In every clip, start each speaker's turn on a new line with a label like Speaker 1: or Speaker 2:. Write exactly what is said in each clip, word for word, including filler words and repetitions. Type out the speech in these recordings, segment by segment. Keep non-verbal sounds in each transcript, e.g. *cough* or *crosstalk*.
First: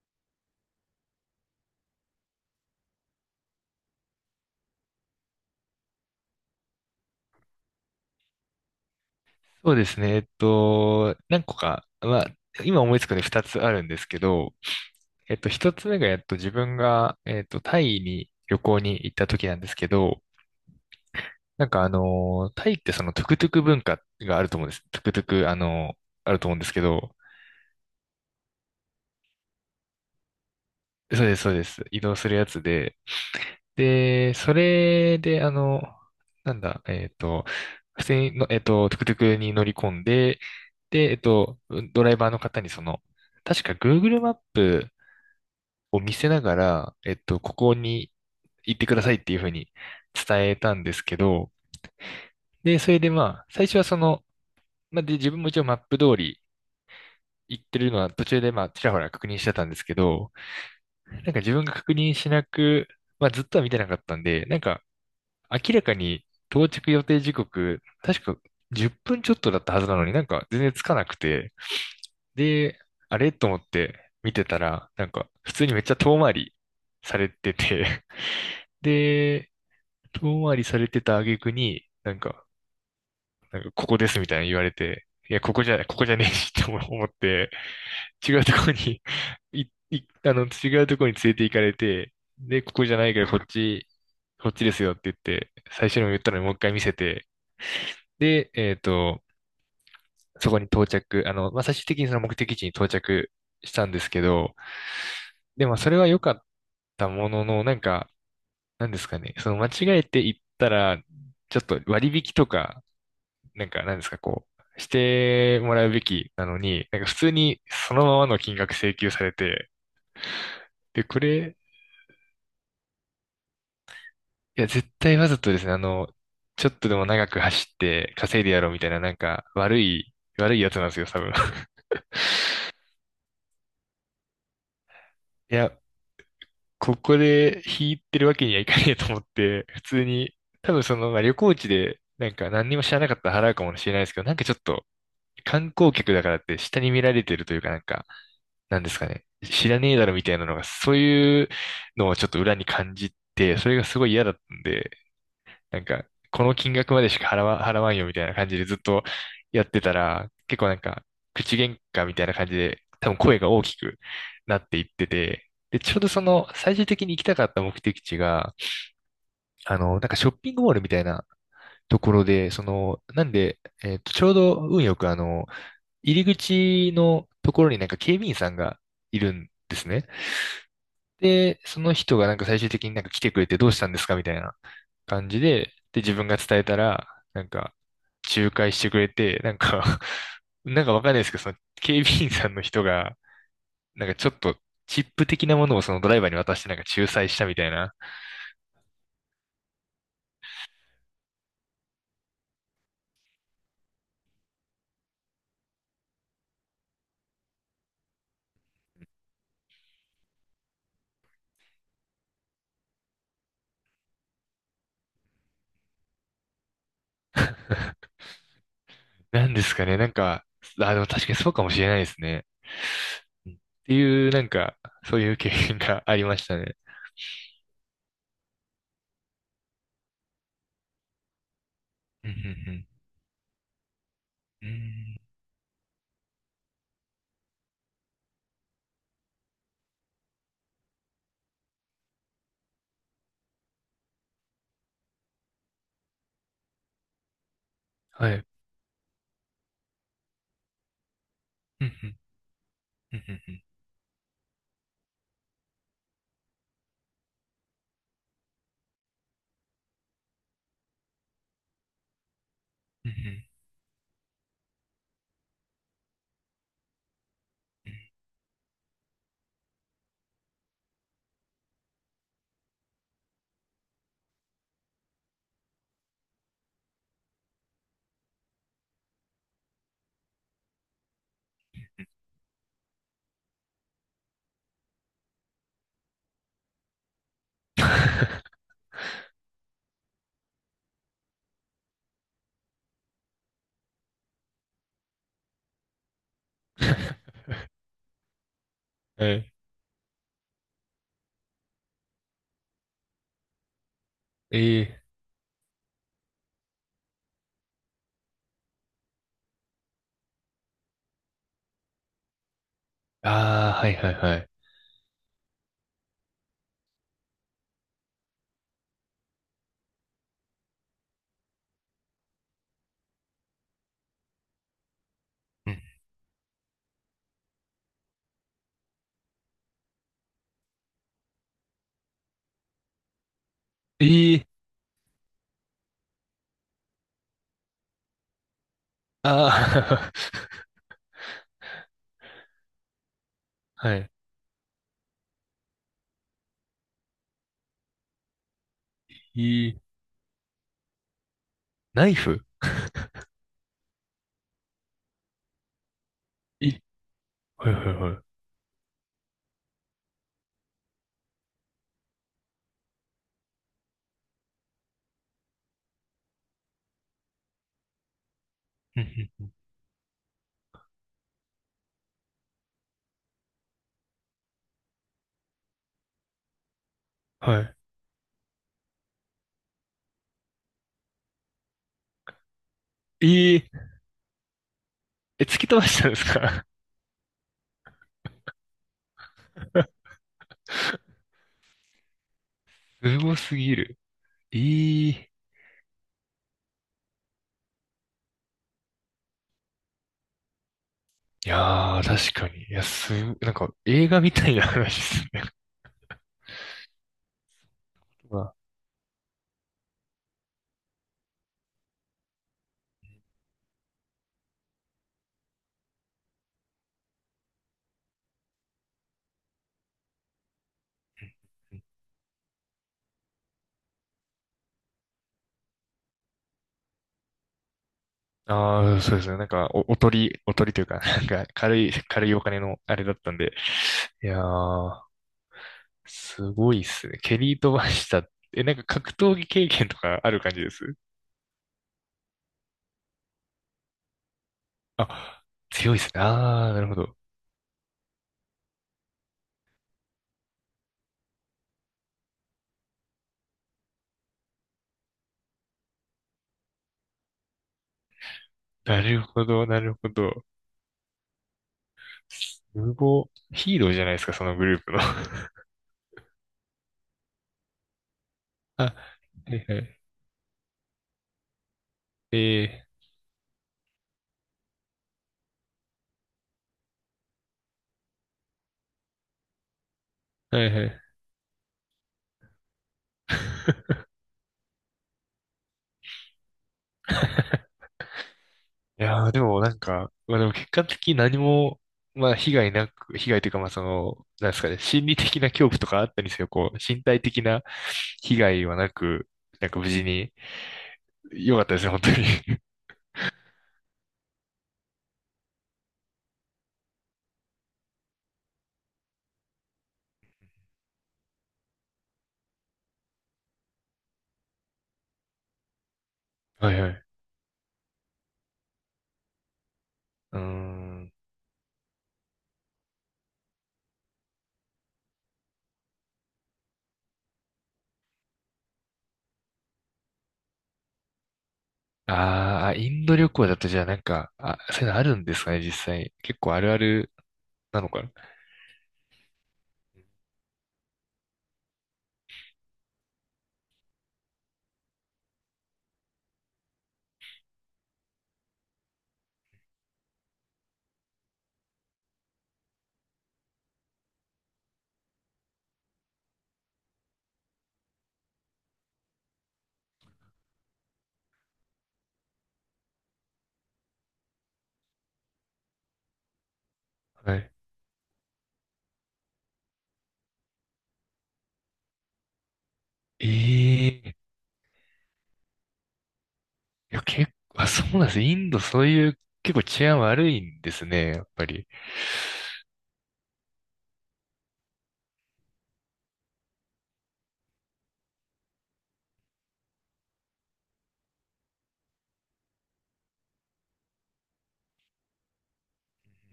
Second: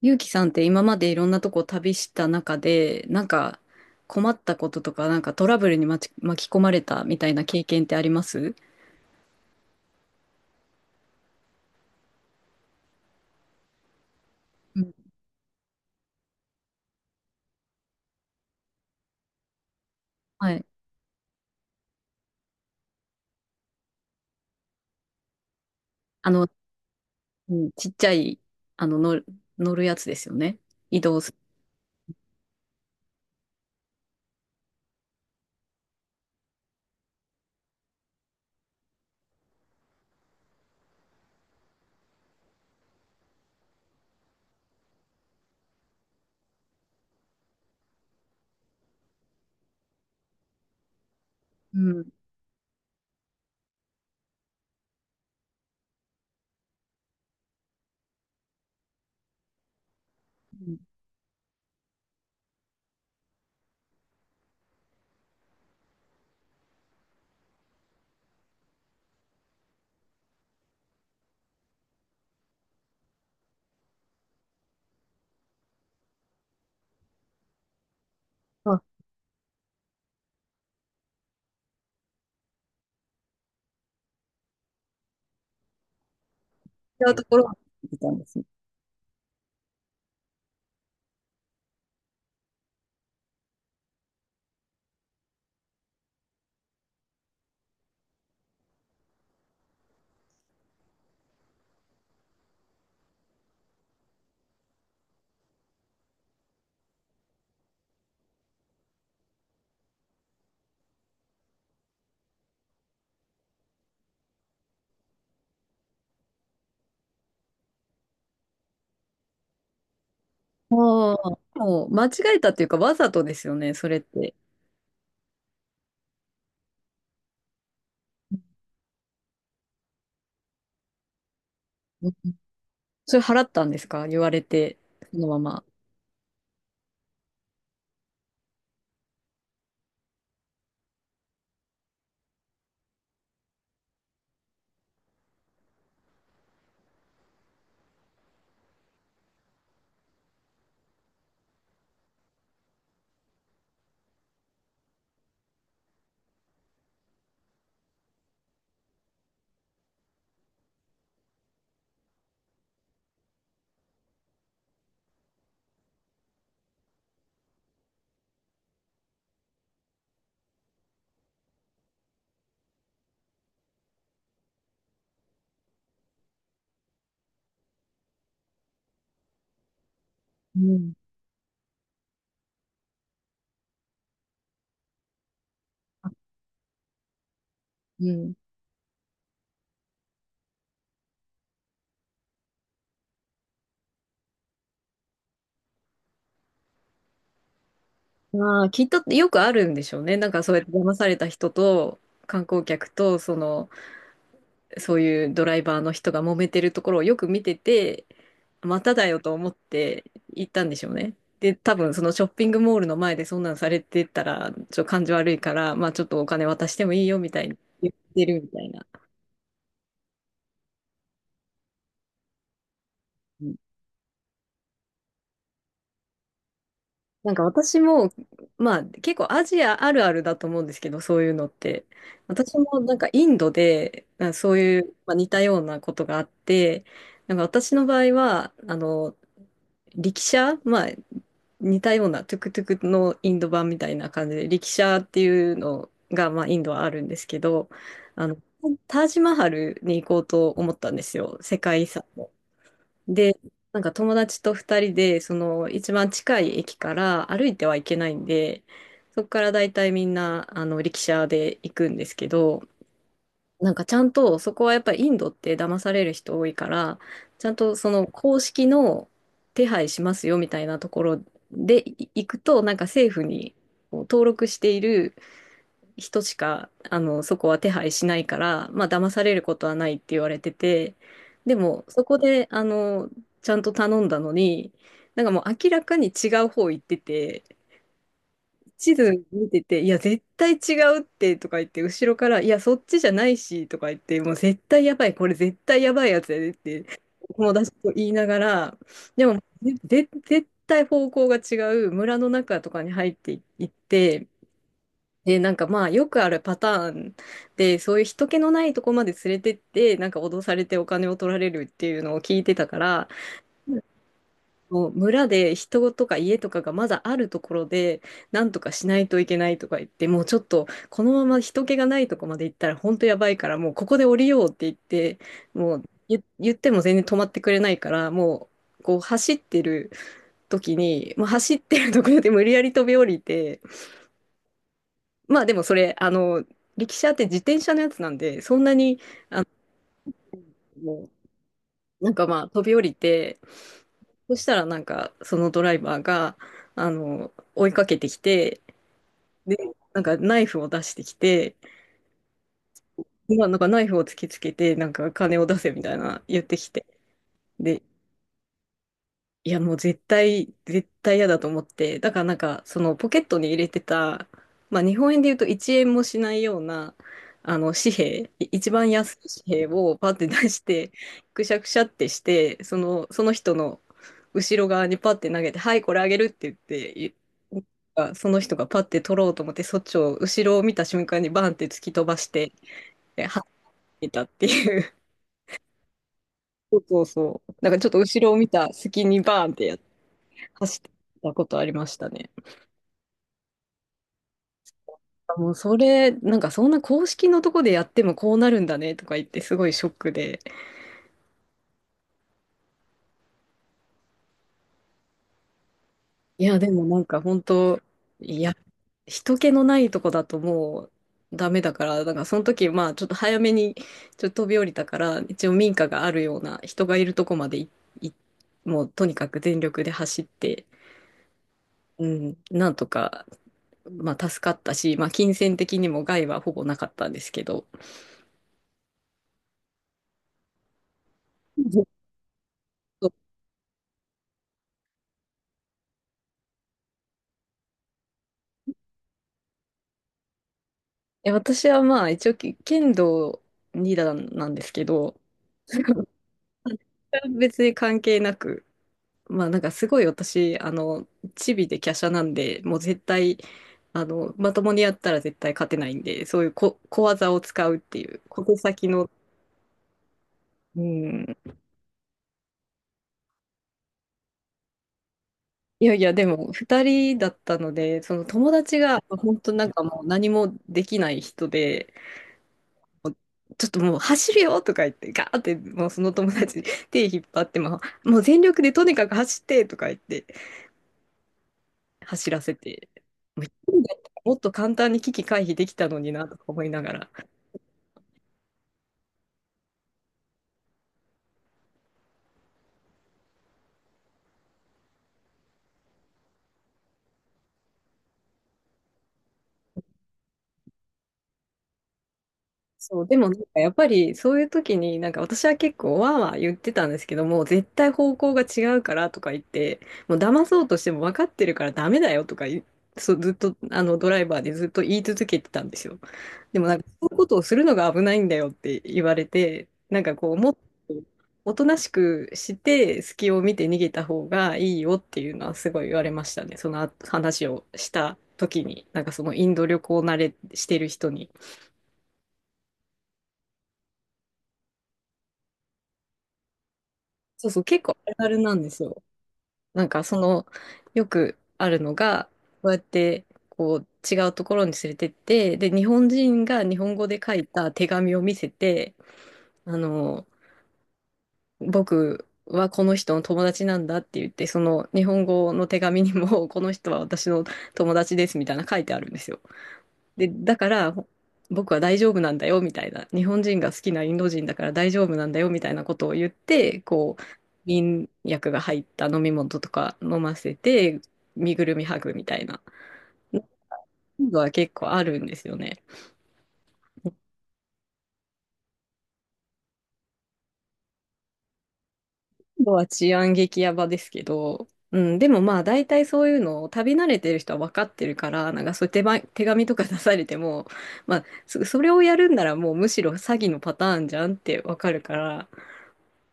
Speaker 1: ゆうきさんって今までいろんなとこ旅した中で、なんか困ったこととか、なんかトラブルに巻き、巻き込まれたみたいな経験ってあります？
Speaker 2: そうですね。えっと、何個か、まあ、今思いつくのでふたつあるんですけど、
Speaker 1: うん。
Speaker 2: えっと、ひとつめが、えっと、自分が、えっと、タイに旅行に行った時なんですけど、
Speaker 1: はい。
Speaker 2: なんかあの、タイってそのトゥクトゥク文化があると思うんです。トゥクトゥク、あの、
Speaker 1: あ
Speaker 2: ある
Speaker 1: の、
Speaker 2: と思うんですけど、
Speaker 1: うん、ちっちゃい、あの、乗る、乗るやつですよね。移動
Speaker 2: そう
Speaker 1: す
Speaker 2: で
Speaker 1: る。
Speaker 2: す、そうです。移動するやつで、で、それで、あの、なんだ、えっと、普通にの、えっと、トゥクトゥクに乗り込んで、で、えっと、ドライバーの方にその、確か Google マップを見せながら、えっと、ここに行ってくださいっていうふうに伝えたんですけど、
Speaker 1: うん
Speaker 2: で、それでまあ、最初はその、まあ、で、自分も一応マップ通り行ってるのは途中でまあ、ちらほら確認してたんですけど、
Speaker 1: うん。
Speaker 2: なんか自分が確認しなく、まあ、ずっとは見てなかったんで、なんか明らかに到着予定時刻、確かじゅっぷんちょっとだったはずなのになんか全然つかなくて、で、あれと思って見てたら、なんか普通にめっちゃ遠回りされてて、*laughs*
Speaker 1: あ、
Speaker 2: で、遠回りされてた挙句に、なんか、なんかここですみたいに言われて、いや、ここじゃない、ここじゃねえしって思思っ
Speaker 1: 違うところ
Speaker 2: て、
Speaker 1: に行ってたんで
Speaker 2: 違
Speaker 1: すね。
Speaker 2: うところにい、い、あの、違うところに連れて行かれて、で、ここじゃないからこっち、こっちですよって言って、最初にも言ったのにもう一回見せて、で、えっと、そこに到着、あの、まあ、最終的にその目的地に到着したんですけど、でもそれは良かったものの、なんか、なんですかね、その間違えて行ったら、ちょっと割引とか、なんか、なんですか、こう、してもらうべきなのに、なんか普通にそのままの金額請求されて、
Speaker 1: ああ。
Speaker 2: で、これ、
Speaker 1: もう間違えたっていうか、わざとですよね、それって。
Speaker 2: いや、絶対わざとですね、あの、ちょっとでも長く走って稼いでやろうみたいな、なんか、悪い、悪いやつなんですよ、多分。*laughs*
Speaker 1: うん。それ払ったんですか？言われて、そのま
Speaker 2: い
Speaker 1: ま。
Speaker 2: や、ここで引いてるわけにはいかねえと思って、普通に、多分その、まあ、旅行地で、なんか何にも知らなかったら払うかもしれないですけど、なんかちょっと、観光客だからって下に見られてるというかなんか、なんですかね、知らねえだろみたいなのが、そういうのをちょっと裏に感じて、それがすごい嫌だったんで、なんか、この金額までしか払わ、払わんよみたいな感じでずっとやってたら、結構なんか、口喧嘩みたいな感じで、多分声が大きくなっていってて、で、ちょうどその、最終的に行きたかった目的地が、あの、なんかショッピングモールみたいなところで、その、なんで、えっと、ちょうど運よくあの、入り口のところになんか警備員さんがいるんですね。
Speaker 1: うん。
Speaker 2: で、その人がなんか最終的になんか来てくれてどうしたんですかみたいな感じで、で、
Speaker 1: あ、
Speaker 2: 自分が伝えたら、なんか、
Speaker 1: うん。
Speaker 2: 仲介してくれて、なんか *laughs* なんかわかんないですけど、その警備員さんの人が、なんかちょっとチップ的なものをそのドライバーに渡してなんか仲裁したみたいな。
Speaker 1: まあ、きっとよくあるんでしょうね。なんかそうやって騙された人と観光客と、その、そういうドライバーの人が揉めてるところをよく見てて、まただよと思って行ったんでしょうね。で、多分そのショッピングモールの前でそんなんされてたら、ちょっと感じ悪いから、まあちょっとお金渡してもいいよみたいに言っ
Speaker 2: *laughs*
Speaker 1: てるみたいな。
Speaker 2: なんですかね、なんか、あ、でも確かにそうかもしれないですね。っていう、なんか、そういう経験がありましたね。
Speaker 1: なんか私も、まあ結構アジアあるあるだと思うんですけど、そういうのって。
Speaker 2: うんう
Speaker 1: 私も
Speaker 2: ん
Speaker 1: なんかインドで、あ、そう
Speaker 2: う
Speaker 1: いう、まあ、
Speaker 2: ん。
Speaker 1: 似たようなことがあって、なんか私の場合は、あの、力車、まあ似たようなトゥクトゥクのインド版みたいな感じで、力車っていうのが、まあインドはあるんですけど、
Speaker 2: う
Speaker 1: あ
Speaker 2: ん、は
Speaker 1: の、
Speaker 2: い。
Speaker 1: タージマハルに行こうと思ったんですよ。世界
Speaker 2: う
Speaker 1: 遺
Speaker 2: んう
Speaker 1: 産。
Speaker 2: んうんう
Speaker 1: で、
Speaker 2: んうん
Speaker 1: なんか友達と二人で、その一番近い駅から歩いてはいけないんで、そこからだいたいみんな、あの、力車で行くんですけど、
Speaker 2: うん
Speaker 1: なんかちゃんと、そこはやっぱりインドって騙される人多いから、ちゃんとその公式の手配しますよみたいなところでい行くと、なんか政府にこう登録している人しか、あの、そこは手配しないから、まあ、騙されることはないって言われてて、でも、そこで、あの、ちゃんと頼んだのに、なんかもう明らかに違う方行ってて、地図見てて、いや、絶対違うってとか言って、後ろから、いや、そっちじゃないしとか言って、もう絶対やばい、これ絶対やばいやつやでっ
Speaker 2: う
Speaker 1: て、
Speaker 2: ん。 *laughs*
Speaker 1: 友達と言いながら、で
Speaker 2: は
Speaker 1: も、
Speaker 2: い。
Speaker 1: ぜぜ絶対方向が違う村の中とかに入っていって、
Speaker 2: ええ。
Speaker 1: で、なんかまあよくあるパターンで、そういう人気のないとこまで連れてって、なんか脅されてお金を取られるっていうのを聞いてたから、
Speaker 2: ああ、はいはいはい。
Speaker 1: もう村で人とか家とかがまだあるところで、なんとかしないといけないとか言って、もうちょっとこのまま人気がないとこまで行ったら本当やばいから、もうここで降りようって言って、
Speaker 2: う
Speaker 1: もう
Speaker 2: ん。
Speaker 1: 言、言っても全然止まってくれないから、もうこう走ってる時に、もう走ってるところで無理やり飛び降りて、
Speaker 2: ええ、
Speaker 1: まあでもそれ、あの、力車って自転車のやつなんで、そんなに、
Speaker 2: あ
Speaker 1: もうなんかまあ飛び降りて、
Speaker 2: あ、*laughs* はい。
Speaker 1: そしたらなんかそのドライバーが、あの、追いかけてきて、
Speaker 2: え
Speaker 1: で、
Speaker 2: え、
Speaker 1: なんかナイフを出してきて、
Speaker 2: ナイフ。
Speaker 1: まあなんかナイフを突きつけて、なんか金を出せみたいな言ってき
Speaker 2: え、
Speaker 1: て、
Speaker 2: はい
Speaker 1: で、
Speaker 2: はいはい。
Speaker 1: いや、もう絶対、絶対嫌だと思って。だからなんか、そのポケットに入れてた、まあ日本円で言うといちえんもしないような、あの紙幣、い一番
Speaker 2: う
Speaker 1: 安
Speaker 2: ん
Speaker 1: い
Speaker 2: うん。
Speaker 1: 紙幣をパって出して、くしゃくしゃってして、その、その人の後ろ側にパって投げて、はい、これあげるって言って、い
Speaker 2: はい。
Speaker 1: あその人がパって取ろうと思って、そっちを後ろを見た瞬間にバンって突き飛ばして、えはっ
Speaker 2: ええ、
Speaker 1: ていたっていう。*laughs*
Speaker 2: え、突き飛ばしたんですか？
Speaker 1: そうそうそう。なんかちょっと後ろを見た隙にバーンってやっ走って
Speaker 2: *laughs*
Speaker 1: たことありましたね。
Speaker 2: すごすぎる。ええ、
Speaker 1: もうそれ、なんかそんな公式のとこでやってもこうなるんだねとか言ってすごいショックで。
Speaker 2: いやー、確かに。いや、す、なんか映画みたいな話ですね。
Speaker 1: いや、でもなんか本当、
Speaker 2: *laughs*
Speaker 1: いや、
Speaker 2: ま
Speaker 1: 人気のないとこだともうダメだから、なんかその時、まあちょっと早めにちょっと飛び降りたから、一応民家があるような人がいるとこまでい、いもうとにかく全力で走って、うん、なんとか、まあ助かったし、まあ金銭的にも害はほぼなかったんですけど。
Speaker 2: あ。ああ、そうですね。なんか、お、おとり、おとりというか、*laughs* なんか、軽い、軽いお金のあれだったんで。いやー、すごいっすね。蹴り飛ばした。え、なんか格闘技経験とかある感じです？
Speaker 1: え、私はまあ一応け剣道に段なんですけど、
Speaker 2: あ、強いで
Speaker 1: *laughs*
Speaker 2: すね。ああ、なるほど。
Speaker 1: 別に関係なく、まあなんかすごい私、あの、チビで華奢なんで、もう絶対、あの、まともにやったら絶対勝てないんで、そういう小、小技を使うっていう、小手先
Speaker 2: な
Speaker 1: の、
Speaker 2: るほど、なるほど。
Speaker 1: うん。
Speaker 2: すごい。ヒーローじゃないですか、そのグループの。*laughs*
Speaker 1: いやいや、でもふたりだったので、その友達
Speaker 2: あ、
Speaker 1: が本当
Speaker 2: はい
Speaker 1: なん
Speaker 2: は
Speaker 1: か
Speaker 2: い。
Speaker 1: もう何もできない人で、
Speaker 2: え
Speaker 1: ちょっともう走るよとか言って、ガーってもうその友達に手引っ張っても、もう全力でとにかく走ってとか言って
Speaker 2: ー、はいはい。
Speaker 1: 走らせて、もう一人だった
Speaker 2: *laughs*
Speaker 1: らもっと簡単に危機回避できたのになとか思いながら、
Speaker 2: いやー、でもなんか、まあでも結果的に何も、まあ被害なく、被害というかまあその、なんですかね、心理的な恐怖とかあったりせよ、こう、身体的な被害はなく、なんか無事に、良かったですね、本当に。
Speaker 1: そう、でもなんかやっぱりそういう時になんか私は結構わーわー言ってたんですけども、絶対方向が違うからとか言って、もう騙そうとしても分かってるからダメだよとか言いそう、ずっとあのドライバーでずっと言い続けてたんですよ。
Speaker 2: *laughs*
Speaker 1: でも
Speaker 2: は
Speaker 1: なん
Speaker 2: い
Speaker 1: か
Speaker 2: はい。
Speaker 1: そ
Speaker 2: *laughs*
Speaker 1: ういうことをするのが危ないんだよって言われて、なんかこう
Speaker 2: うー
Speaker 1: もっと
Speaker 2: ん。
Speaker 1: おとなしくして隙を見て逃げた方がいいよっていうのはすごい言われましたね。その話をした時に、なんかそのインド旅行慣れしてる人に。
Speaker 2: ああ、インド旅行だとじゃあなんか、あ、そういうのあるんですかね、実際。結構あるある
Speaker 1: そうそう、
Speaker 2: な
Speaker 1: 結
Speaker 2: の
Speaker 1: 構
Speaker 2: か
Speaker 1: あ
Speaker 2: な。
Speaker 1: るあるなんですよ。なんかその、よくあるのが、こうやって、こう、違うところに連れてって、で、日本人が日本語で書いた手紙を見せて、あの、僕はこの人の友達なんだって言って、その日本語の手紙にも、この人は私の友達ですみたいな書いてあるんですよ。で、だからほ僕は大丈夫なんだよみたいな、日本人が好きなインド人だから大丈夫なんだよみたいなことを言って、こう、
Speaker 2: はい。
Speaker 1: 眠薬が入った飲み物とか飲ませて、身ぐるみ剥ぐみたいな
Speaker 2: ええ。
Speaker 1: インドは結構あるんですよね。
Speaker 2: いや、結構、あ、そうなんです。インドそういう結構治安悪いんですね、やっぱり。
Speaker 1: インドは治安激ヤバですけど、うん、でもまあ大体そういうのを旅慣れてる人は分かってるから、なんかそういう手前、手紙とか出されても、まあそ、それをやるんならもうむしろ詐欺のパターンじゃんって分かるから、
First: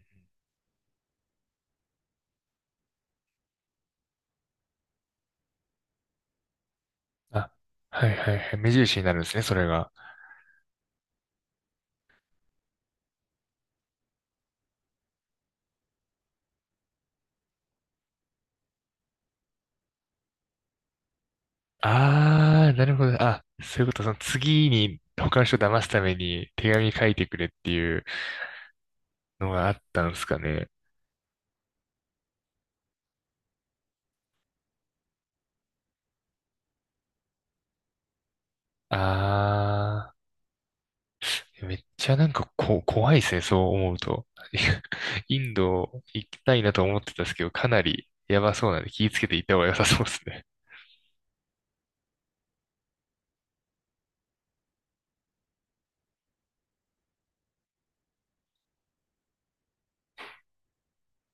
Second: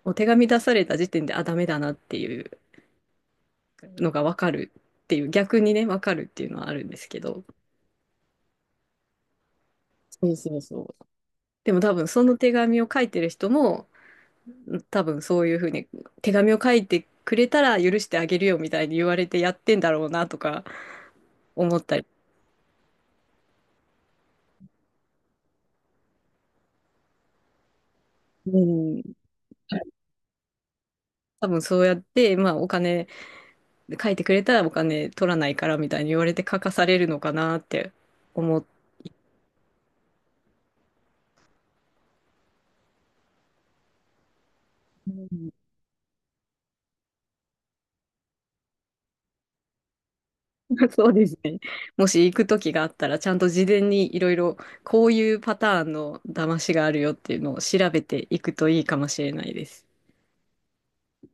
Speaker 1: お手紙出された時点で、あ、ダメだなっていうのがわかるっていう、逆にね、わかるっていうのはあるんですけど、
Speaker 2: あ、はいはいはい。目印になるんですね、それが。
Speaker 1: そうそうそう。でも多分その手紙を書いてる人も、多分そういうふうに手紙を書いてくれたら許してあげるよみたいに言われてやってんだろうなとか思ったり、
Speaker 2: ああ、なるほど。あ、そういうこと、その次に他の人を騙すために手紙書いてくれっていう
Speaker 1: うん。
Speaker 2: のがあったんですかね。
Speaker 1: 多分そうやって、まあお金、書いてくれたらお金取らないからみたいに言われて書かされるのかなって思っ
Speaker 2: ああ。めっちゃなんかこ、怖いですね、そう思うと。*laughs* イ
Speaker 1: う
Speaker 2: ンド行きたいなと思ってたんですけど、かなりやばそうなんで気をつけて行った方が良さそうですね。
Speaker 1: *laughs* そうですね。もし行く時があったら、ちゃんと事前にいろいろこういうパターンの騙しがあるよっていうのを調べていくといいかもしれないです。